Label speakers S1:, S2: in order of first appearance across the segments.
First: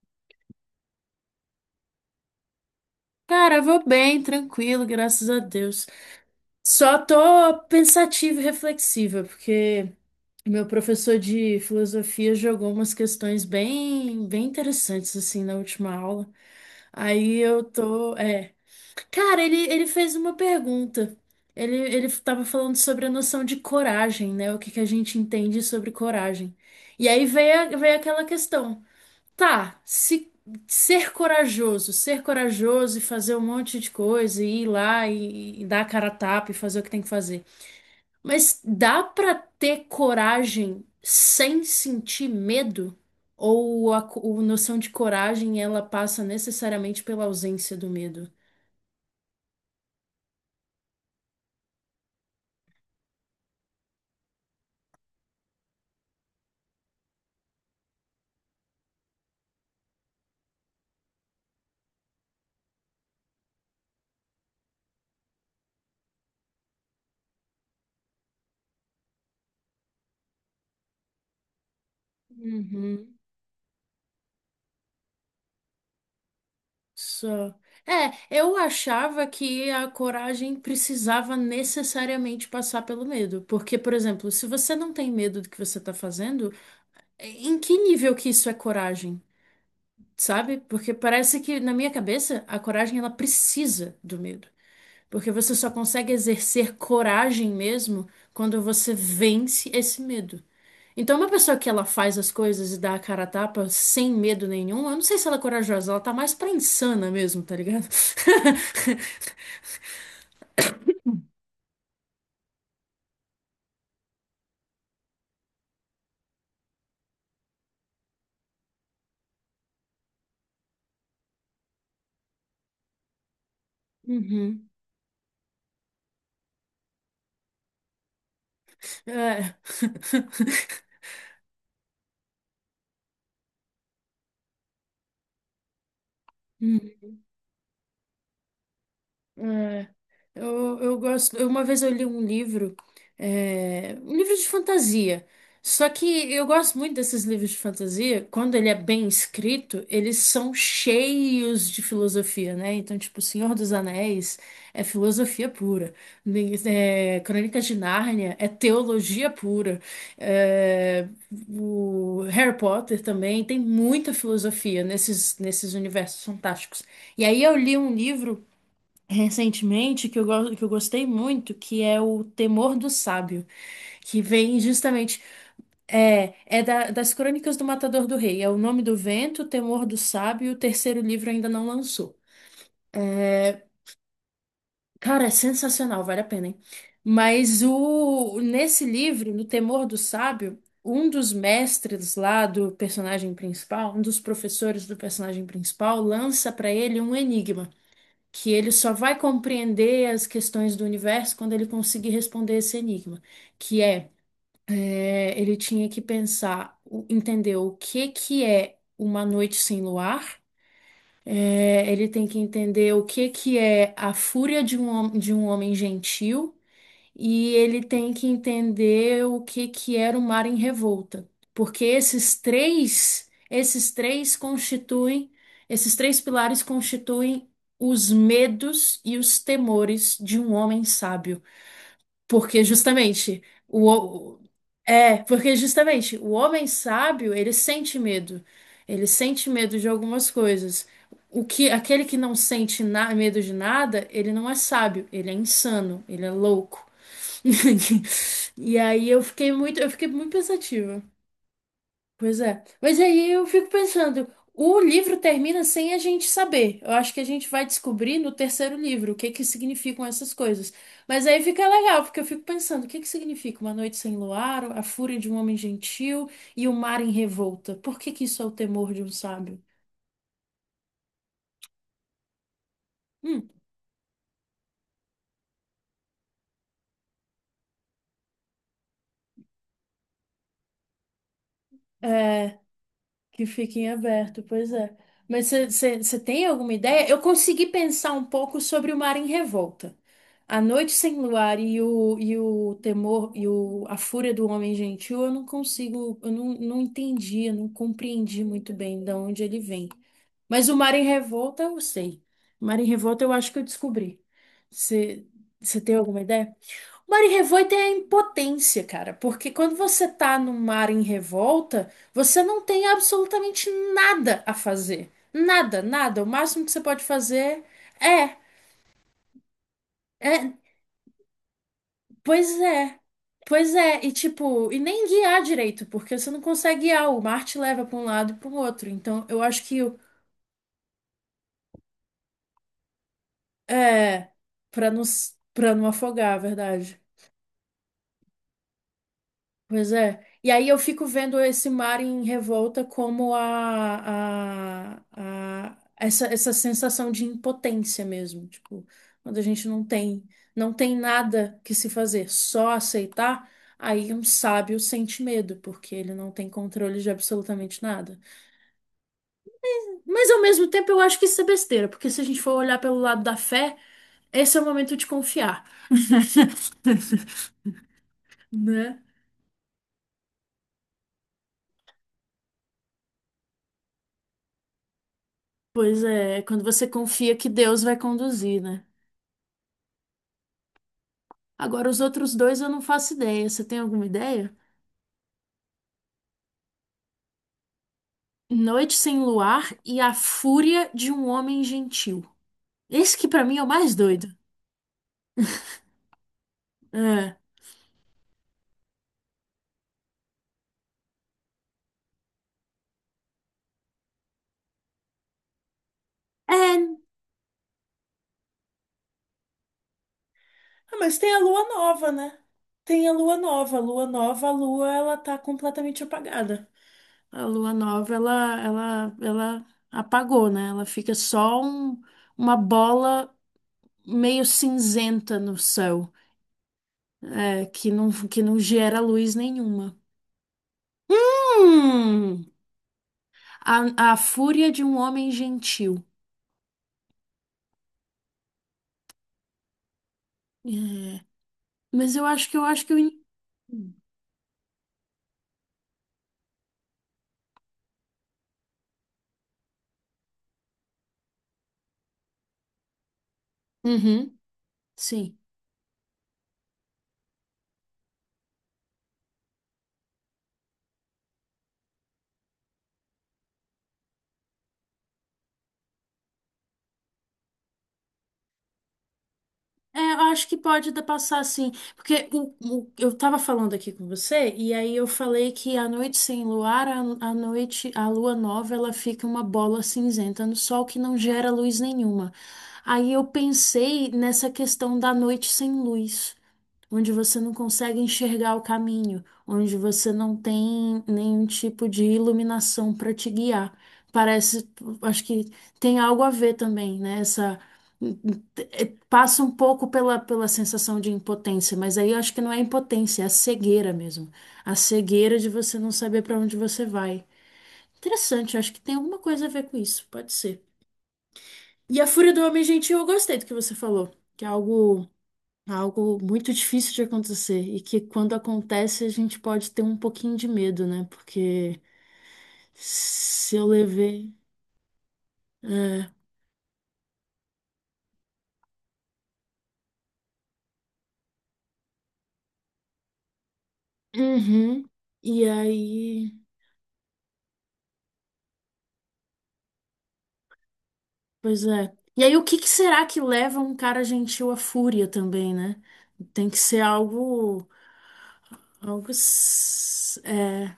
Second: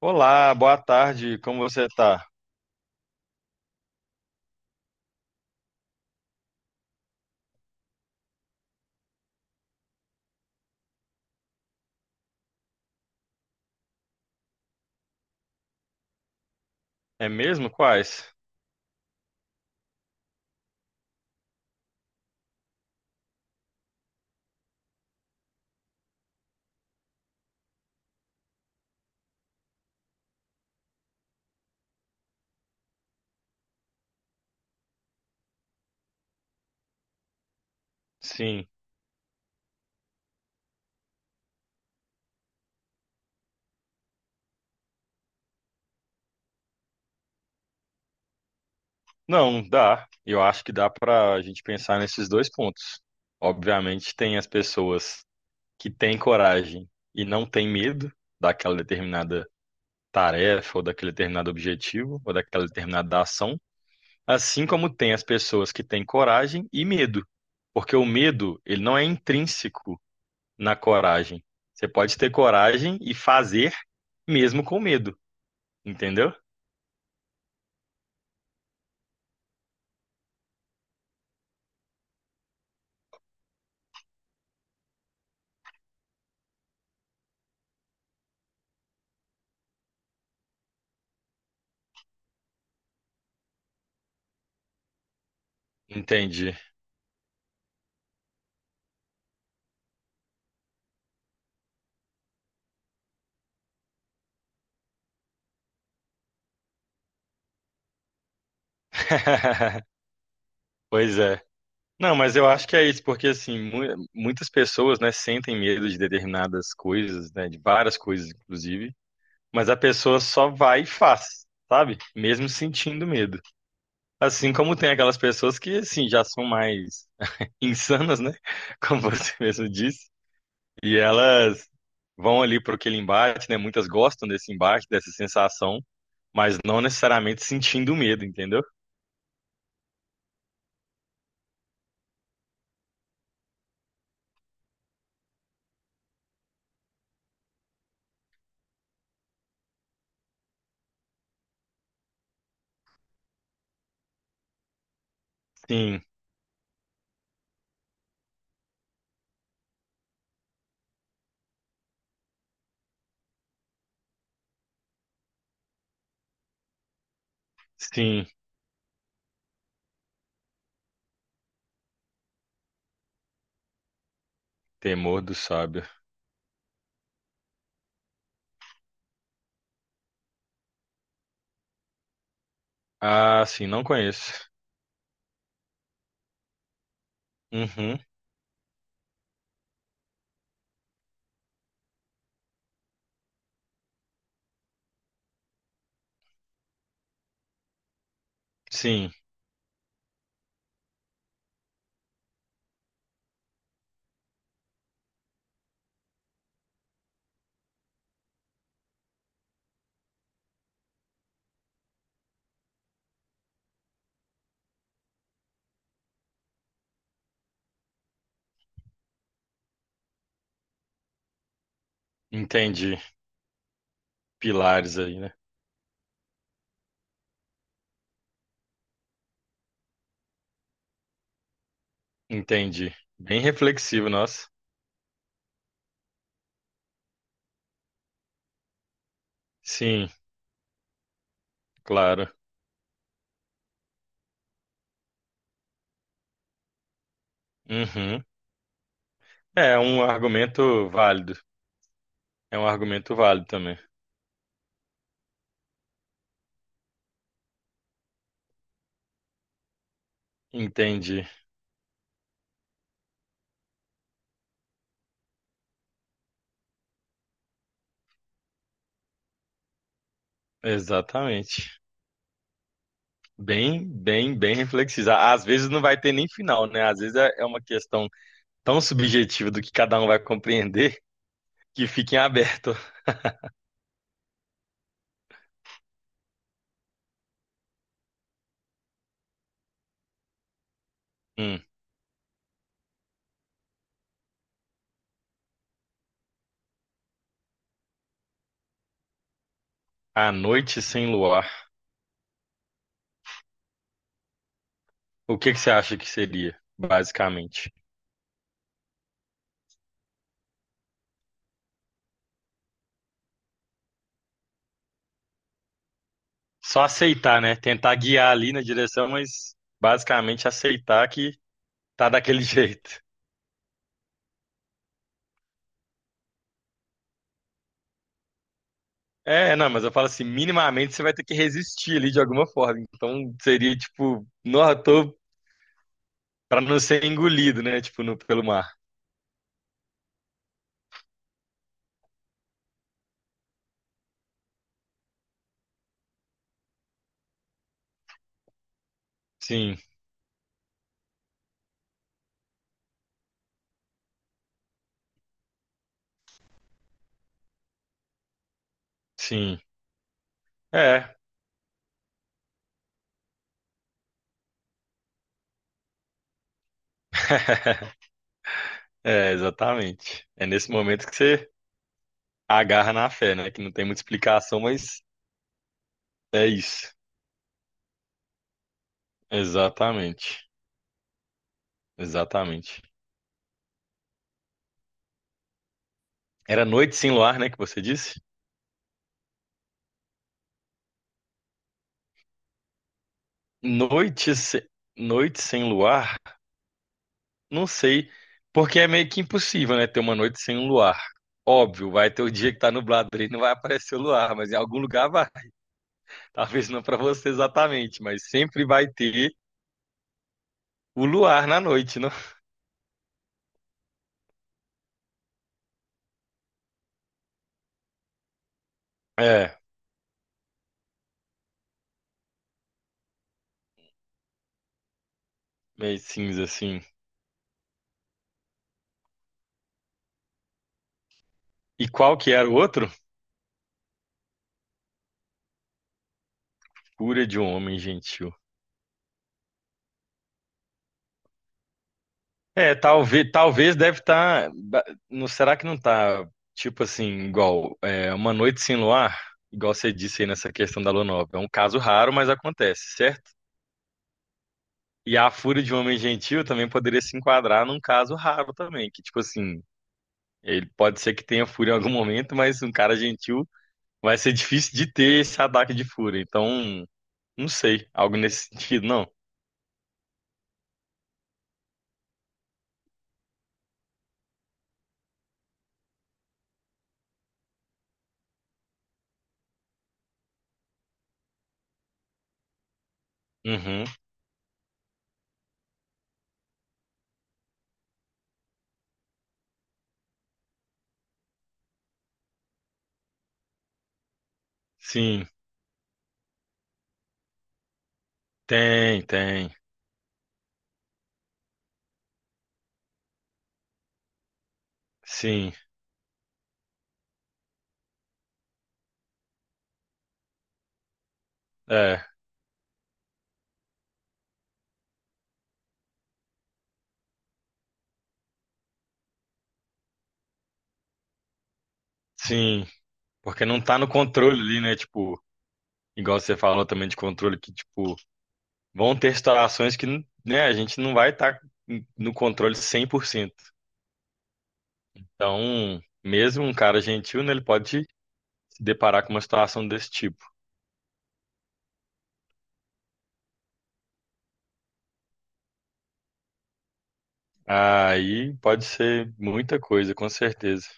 S1: Olá, boa tarde, como você tá?
S2: Cara, eu vou bem, tranquilo, graças a Deus. Só tô pensativa e reflexiva, porque meu professor de filosofia jogou umas questões bem interessantes assim na última aula.
S1: É
S2: Aí eu
S1: mesmo?
S2: tô,
S1: Quais?
S2: cara, ele fez uma pergunta. Ele tava falando sobre a noção de coragem, né? O que que a gente entende sobre coragem. E aí veio, veio aquela questão. Tá, se ser corajoso, ser corajoso e fazer um monte de coisa e ir lá e dar a cara a tapa e fazer o que tem que fazer. Mas
S1: Sim.
S2: dá pra ter coragem sem sentir medo? Ou a noção de coragem ela passa necessariamente pela ausência do medo?
S1: Não, dá. Eu acho que dá pra gente pensar nesses dois pontos. Obviamente, tem as pessoas que têm coragem e não têm medo daquela determinada tarefa, ou daquele determinado objetivo, ou daquela determinada ação, assim como tem as pessoas que têm coragem e medo, porque o medo, ele não é intrínseco na coragem. Você pode ter coragem e
S2: Uhum.
S1: fazer mesmo com medo, entendeu?
S2: Só. É, eu achava que a coragem precisava necessariamente passar pelo medo. Porque, por exemplo, se você não tem medo do que você está fazendo, em que nível que isso é coragem, sabe? Porque parece que, na minha cabeça, a coragem ela precisa do medo. Porque você só consegue
S1: Entendi.
S2: exercer coragem mesmo quando você vence esse medo. Então, uma pessoa que ela faz as coisas e dá a cara a tapa sem medo nenhum, eu não sei se ela é corajosa, ela tá mais pra insana mesmo, tá ligado?
S1: Pois é. Não, mas eu acho que é isso, porque assim, muitas pessoas, né, sentem medo de determinadas coisas, né, de várias coisas, inclusive, mas a pessoa só vai e faz, sabe? Mesmo sentindo medo. Assim
S2: Uhum.
S1: como tem aquelas pessoas que, assim, já são mais insanas, né, como você
S2: É.
S1: mesmo disse, e elas vão ali para aquele embate, né, muitas gostam desse embate, dessa sensação, mas não
S2: Hum.
S1: necessariamente sentindo medo, entendeu?
S2: É. Eu gosto. Uma vez eu li um livro, um livro de fantasia. Só que eu gosto muito desses livros de fantasia. Quando ele é bem escrito, eles são cheios de filosofia, né? Então, tipo, Senhor dos Anéis é filosofia pura.
S1: Sim,
S2: É, Crônicas de Nárnia é teologia pura. É, o Harry Potter também tem muita filosofia nesses universos fantásticos. E aí eu li um
S1: sim.
S2: livro recentemente que que eu gostei muito, que é o Temor do Sábio, que vem
S1: Temor
S2: justamente
S1: do Sábio.
S2: das Crônicas do Matador do Rei, é o Nome do Vento, Temor do Sábio, o terceiro livro ainda não lançou.
S1: Ah, sim, não conheço.
S2: Cara, é sensacional, vale a pena, hein? Mas
S1: Uhum,
S2: o nesse livro, no Temor do Sábio, um dos mestres lá do personagem principal, um dos professores do personagem principal, lança para ele um enigma, que ele só
S1: sim,
S2: vai compreender as questões do universo quando ele conseguir responder esse enigma, que é, é, ele tinha que pensar, entender o que que é uma noite sem luar, é, ele tem que entender o que que é a fúria de de um homem gentil, e ele tem que entender o que que era o mar em revolta, porque esses
S1: entendi.
S2: três, esses três
S1: Pilares aí,
S2: constituem,
S1: né?
S2: esses três pilares constituem os medos e os temores de um homem sábio, porque
S1: Entendi. Bem
S2: justamente o
S1: reflexivo,
S2: o-
S1: nossa.
S2: porque justamente o homem sábio, ele sente medo. Ele sente medo de
S1: Sim,
S2: algumas coisas. O que aquele que
S1: claro.
S2: não sente medo de nada, ele não é sábio, ele é insano, ele é louco.
S1: Uhum.
S2: E aí
S1: É
S2: eu
S1: um
S2: fiquei muito
S1: argumento
S2: pensativa.
S1: válido.
S2: Pois
S1: É
S2: é.
S1: um
S2: Mas
S1: argumento
S2: aí eu
S1: válido
S2: fico
S1: também.
S2: pensando, o livro termina sem a gente saber. Eu acho que a gente vai descobrir no terceiro livro o que que significam essas coisas. Mas
S1: Entendi.
S2: aí fica legal, porque eu fico pensando, o que que significa uma noite sem luar, a fúria de um homem gentil e o mar em revolta? Por que que isso é o temor de um sábio?
S1: Exatamente.
S2: Hum,
S1: Bem, bem, bem reflexivo. Às vezes não vai ter nem final, né? Às vezes é uma questão tão subjetiva do que cada um vai compreender que fica em
S2: é.
S1: aberto.
S2: Que fique em aberto, pois é. Mas você tem alguma ideia? Eu consegui pensar um pouco sobre o Mar em Revolta. A Noite Sem Luar
S1: Hum.
S2: e o Temor a Fúria do Homem Gentil, eu não consigo, eu não, não entendi, eu não compreendi muito bem de onde ele vem.
S1: A
S2: Mas O
S1: noite
S2: Mar em
S1: sem luar.
S2: Revolta eu sei. O Mar em Revolta eu acho que eu descobri. Você
S1: O que que você
S2: tem
S1: acha que
S2: alguma ideia?
S1: seria,
S2: Mar em
S1: basicamente?
S2: revolta é a impotência, cara, porque quando você tá no mar em revolta, você não tem absolutamente nada a fazer. Nada, nada. O máximo que você
S1: Só
S2: pode
S1: aceitar, né?
S2: fazer
S1: Tentar guiar
S2: é,
S1: ali na direção, mas basicamente
S2: é,
S1: aceitar que tá daquele
S2: pois é.
S1: jeito.
S2: Pois é, e tipo, e nem guiar direito, porque você não consegue guiar, o mar te leva pra um lado e para o outro. Então, eu
S1: É,
S2: acho
S1: não,
S2: que
S1: mas eu falo assim, minimamente você vai ter que resistir ali de alguma forma. Então seria tipo,
S2: é
S1: não, eu
S2: para
S1: tô
S2: pra não afogar, a
S1: pra não
S2: verdade.
S1: ser engolido, né? Tipo, no, pelo mar.
S2: Pois é. E aí eu fico vendo esse mar em revolta como essa, essa sensação de impotência mesmo, tipo, quando a gente
S1: Sim,
S2: não tem, não tem nada que se fazer, só aceitar, aí um sábio sente medo, porque ele não tem controle de absolutamente nada.
S1: sim.
S2: Mas ao mesmo tempo eu
S1: É.
S2: acho que isso é besteira, porque se a gente for olhar pelo lado da fé, esse é o momento de confiar. Né?
S1: É, exatamente. É nesse momento que você agarra na fé, né? Que não tem muita explicação, mas
S2: Pois é, é
S1: é
S2: quando você
S1: isso.
S2: confia que Deus vai conduzir, né?
S1: Exatamente.
S2: Agora, os outros dois eu não
S1: Exatamente.
S2: faço ideia. Você tem alguma ideia?
S1: Era Noite Sem Luar, né, que você disse?
S2: Noite Sem Luar e A Fúria de um Homem Gentil. Esse que pra mim é o mais doido.
S1: Noite, se- Noite sem luar?
S2: É.
S1: Não sei, porque é meio que impossível, né, ter uma noite sem um luar. Óbvio, vai ter o dia que tá nublado ali, não vai aparecer o luar, mas em algum lugar vai. Talvez não para
S2: É.
S1: você exatamente, mas sempre vai ter
S2: Ah,
S1: o
S2: mas tem a
S1: luar na
S2: lua
S1: noite, não?
S2: nova, né? Tem a lua nova. A lua nova, a lua, ela tá completamente apagada. A lua nova, ela, ela,
S1: É,
S2: ela apagou, né? Ela fica só um- uma bola meio cinzenta no
S1: meio
S2: céu,
S1: cinza assim.
S2: é, que não gera luz nenhuma.
S1: E qual que
S2: Hum!
S1: era o outro?
S2: A Fúria de um Homem Gentil.
S1: Cura de um homem gentil.
S2: É, mas eu acho que
S1: É, talvez, talvez deve estar. Não, será que não tá, tipo assim, igual é, uma noite sem luar? Igual você disse aí nessa questão da lua nova. É um caso raro, mas acontece, certo?
S2: Uhum,
S1: E a
S2: sim.
S1: fúria de um homem gentil também poderia se enquadrar num caso raro também, que, tipo assim, ele pode ser que tenha fúria em algum momento, mas um cara gentil vai ser difícil de ter esse ataque de fúria. Então, não sei, algo nesse sentido, não.
S2: É, eu acho que pode dar passar assim, porque eu tava falando aqui com você, e aí eu falei que a noite sem luar, a noite, a lua nova, ela fica uma bola cinzenta no sol que não gera luz nenhuma. Aí eu
S1: Uhum.
S2: pensei nessa questão da noite sem luz onde você não consegue enxergar o caminho, onde você não tem nenhum tipo de iluminação para te guiar. Parece, acho
S1: Sim,
S2: que tem algo a ver também, né? Essa
S1: tem,
S2: passa um
S1: tem.
S2: pouco pela sensação de impotência, mas aí eu acho que não é impotência, é a cegueira mesmo. A cegueira de
S1: Sim,
S2: você não saber pra onde você vai. Interessante, eu acho que tem alguma coisa a ver com isso, pode ser. E
S1: é,
S2: a fúria do homem gentil, eu gostei do que você falou, que é algo, algo muito difícil de acontecer e que quando acontece a gente pode ter um pouquinho de medo, né? Porque
S1: sim. Porque
S2: se
S1: não
S2: eu
S1: tá no
S2: levei.
S1: controle ali, né? Tipo,
S2: É,
S1: igual você falou também de controle, que, tipo, vão ter situações que, né, a gente não vai estar no controle 100%.
S2: uhum, e
S1: Então,
S2: aí.
S1: mesmo um cara gentil, né, ele pode se deparar com uma situação desse tipo.
S2: Pois é. E aí, o que que será que leva um cara gentil à fúria também, né? Tem que ser algo,
S1: Aí pode ser muita coisa, com certeza.
S2: é.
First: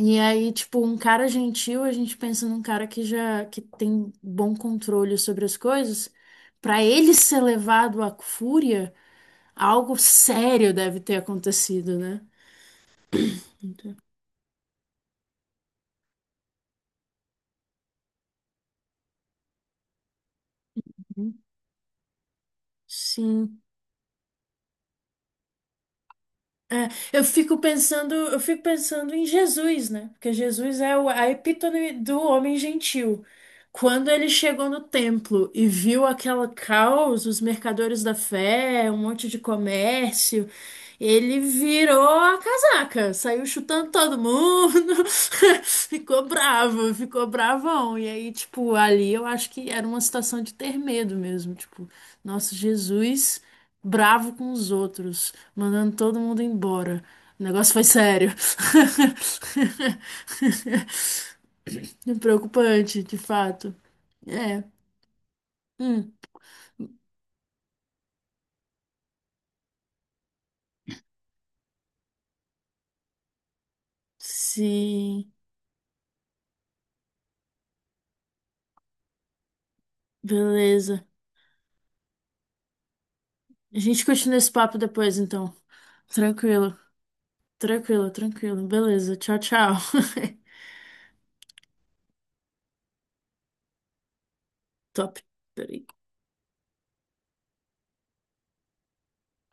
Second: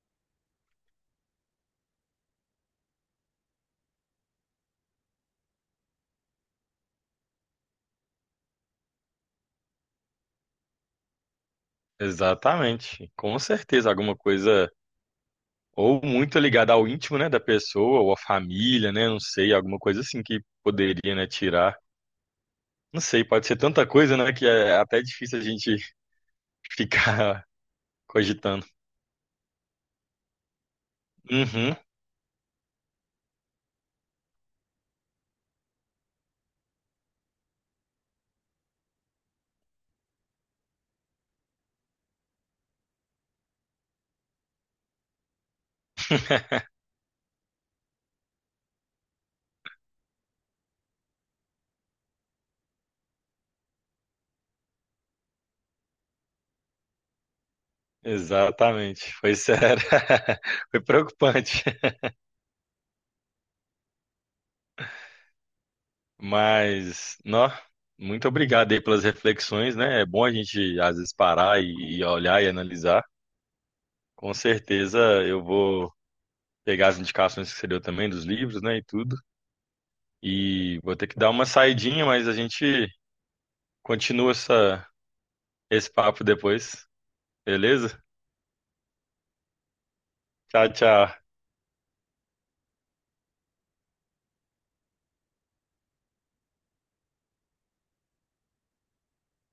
S2: E aí, tipo, um cara gentil, a gente pensa num cara que já que tem bom controle sobre as coisas. Pra ele ser levado à fúria, algo sério deve ter acontecido, né?
S1: Exatamente. Com certeza, alguma coisa ou muito ligada ao íntimo, né, da pessoa, ou à família, né, não sei, alguma coisa assim que poderia, né, tirar. Não sei, pode ser
S2: Sim.
S1: tanta coisa, né, que é até difícil a gente
S2: É,
S1: ficar
S2: eu fico
S1: cogitando.
S2: pensando em Jesus, né? Porque Jesus é a
S1: Uhum.
S2: epítome do homem gentil. Quando ele chegou no templo e viu aquela caos, os mercadores da fé, um monte de comércio, ele virou a casaca, saiu chutando todo mundo, ficou bravo, ficou bravão. E aí, tipo, ali eu acho que era uma situação de ter medo mesmo, tipo, nosso Jesus bravo com os outros, mandando todo mundo embora. O negócio foi sério.
S1: Exatamente, foi sério, foi preocupante,
S2: Preocupante, de fato. É. Hum.
S1: mas, nó, muito obrigado aí pelas reflexões, né? É bom a gente às vezes parar e olhar e analisar. Com certeza
S2: Sim.
S1: eu vou pegar as indicações que você deu também dos livros, né, e tudo, e vou
S2: Beleza.
S1: ter que dar uma saidinha, mas a gente
S2: A gente
S1: continua
S2: continua esse papo
S1: essa,
S2: depois, então.
S1: esse papo
S2: Tranquilo.
S1: depois, beleza?
S2: Tranquilo, tranquilo. Beleza. Tchau, tchau.
S1: Tchau, tchau.
S2: Top. Peraí.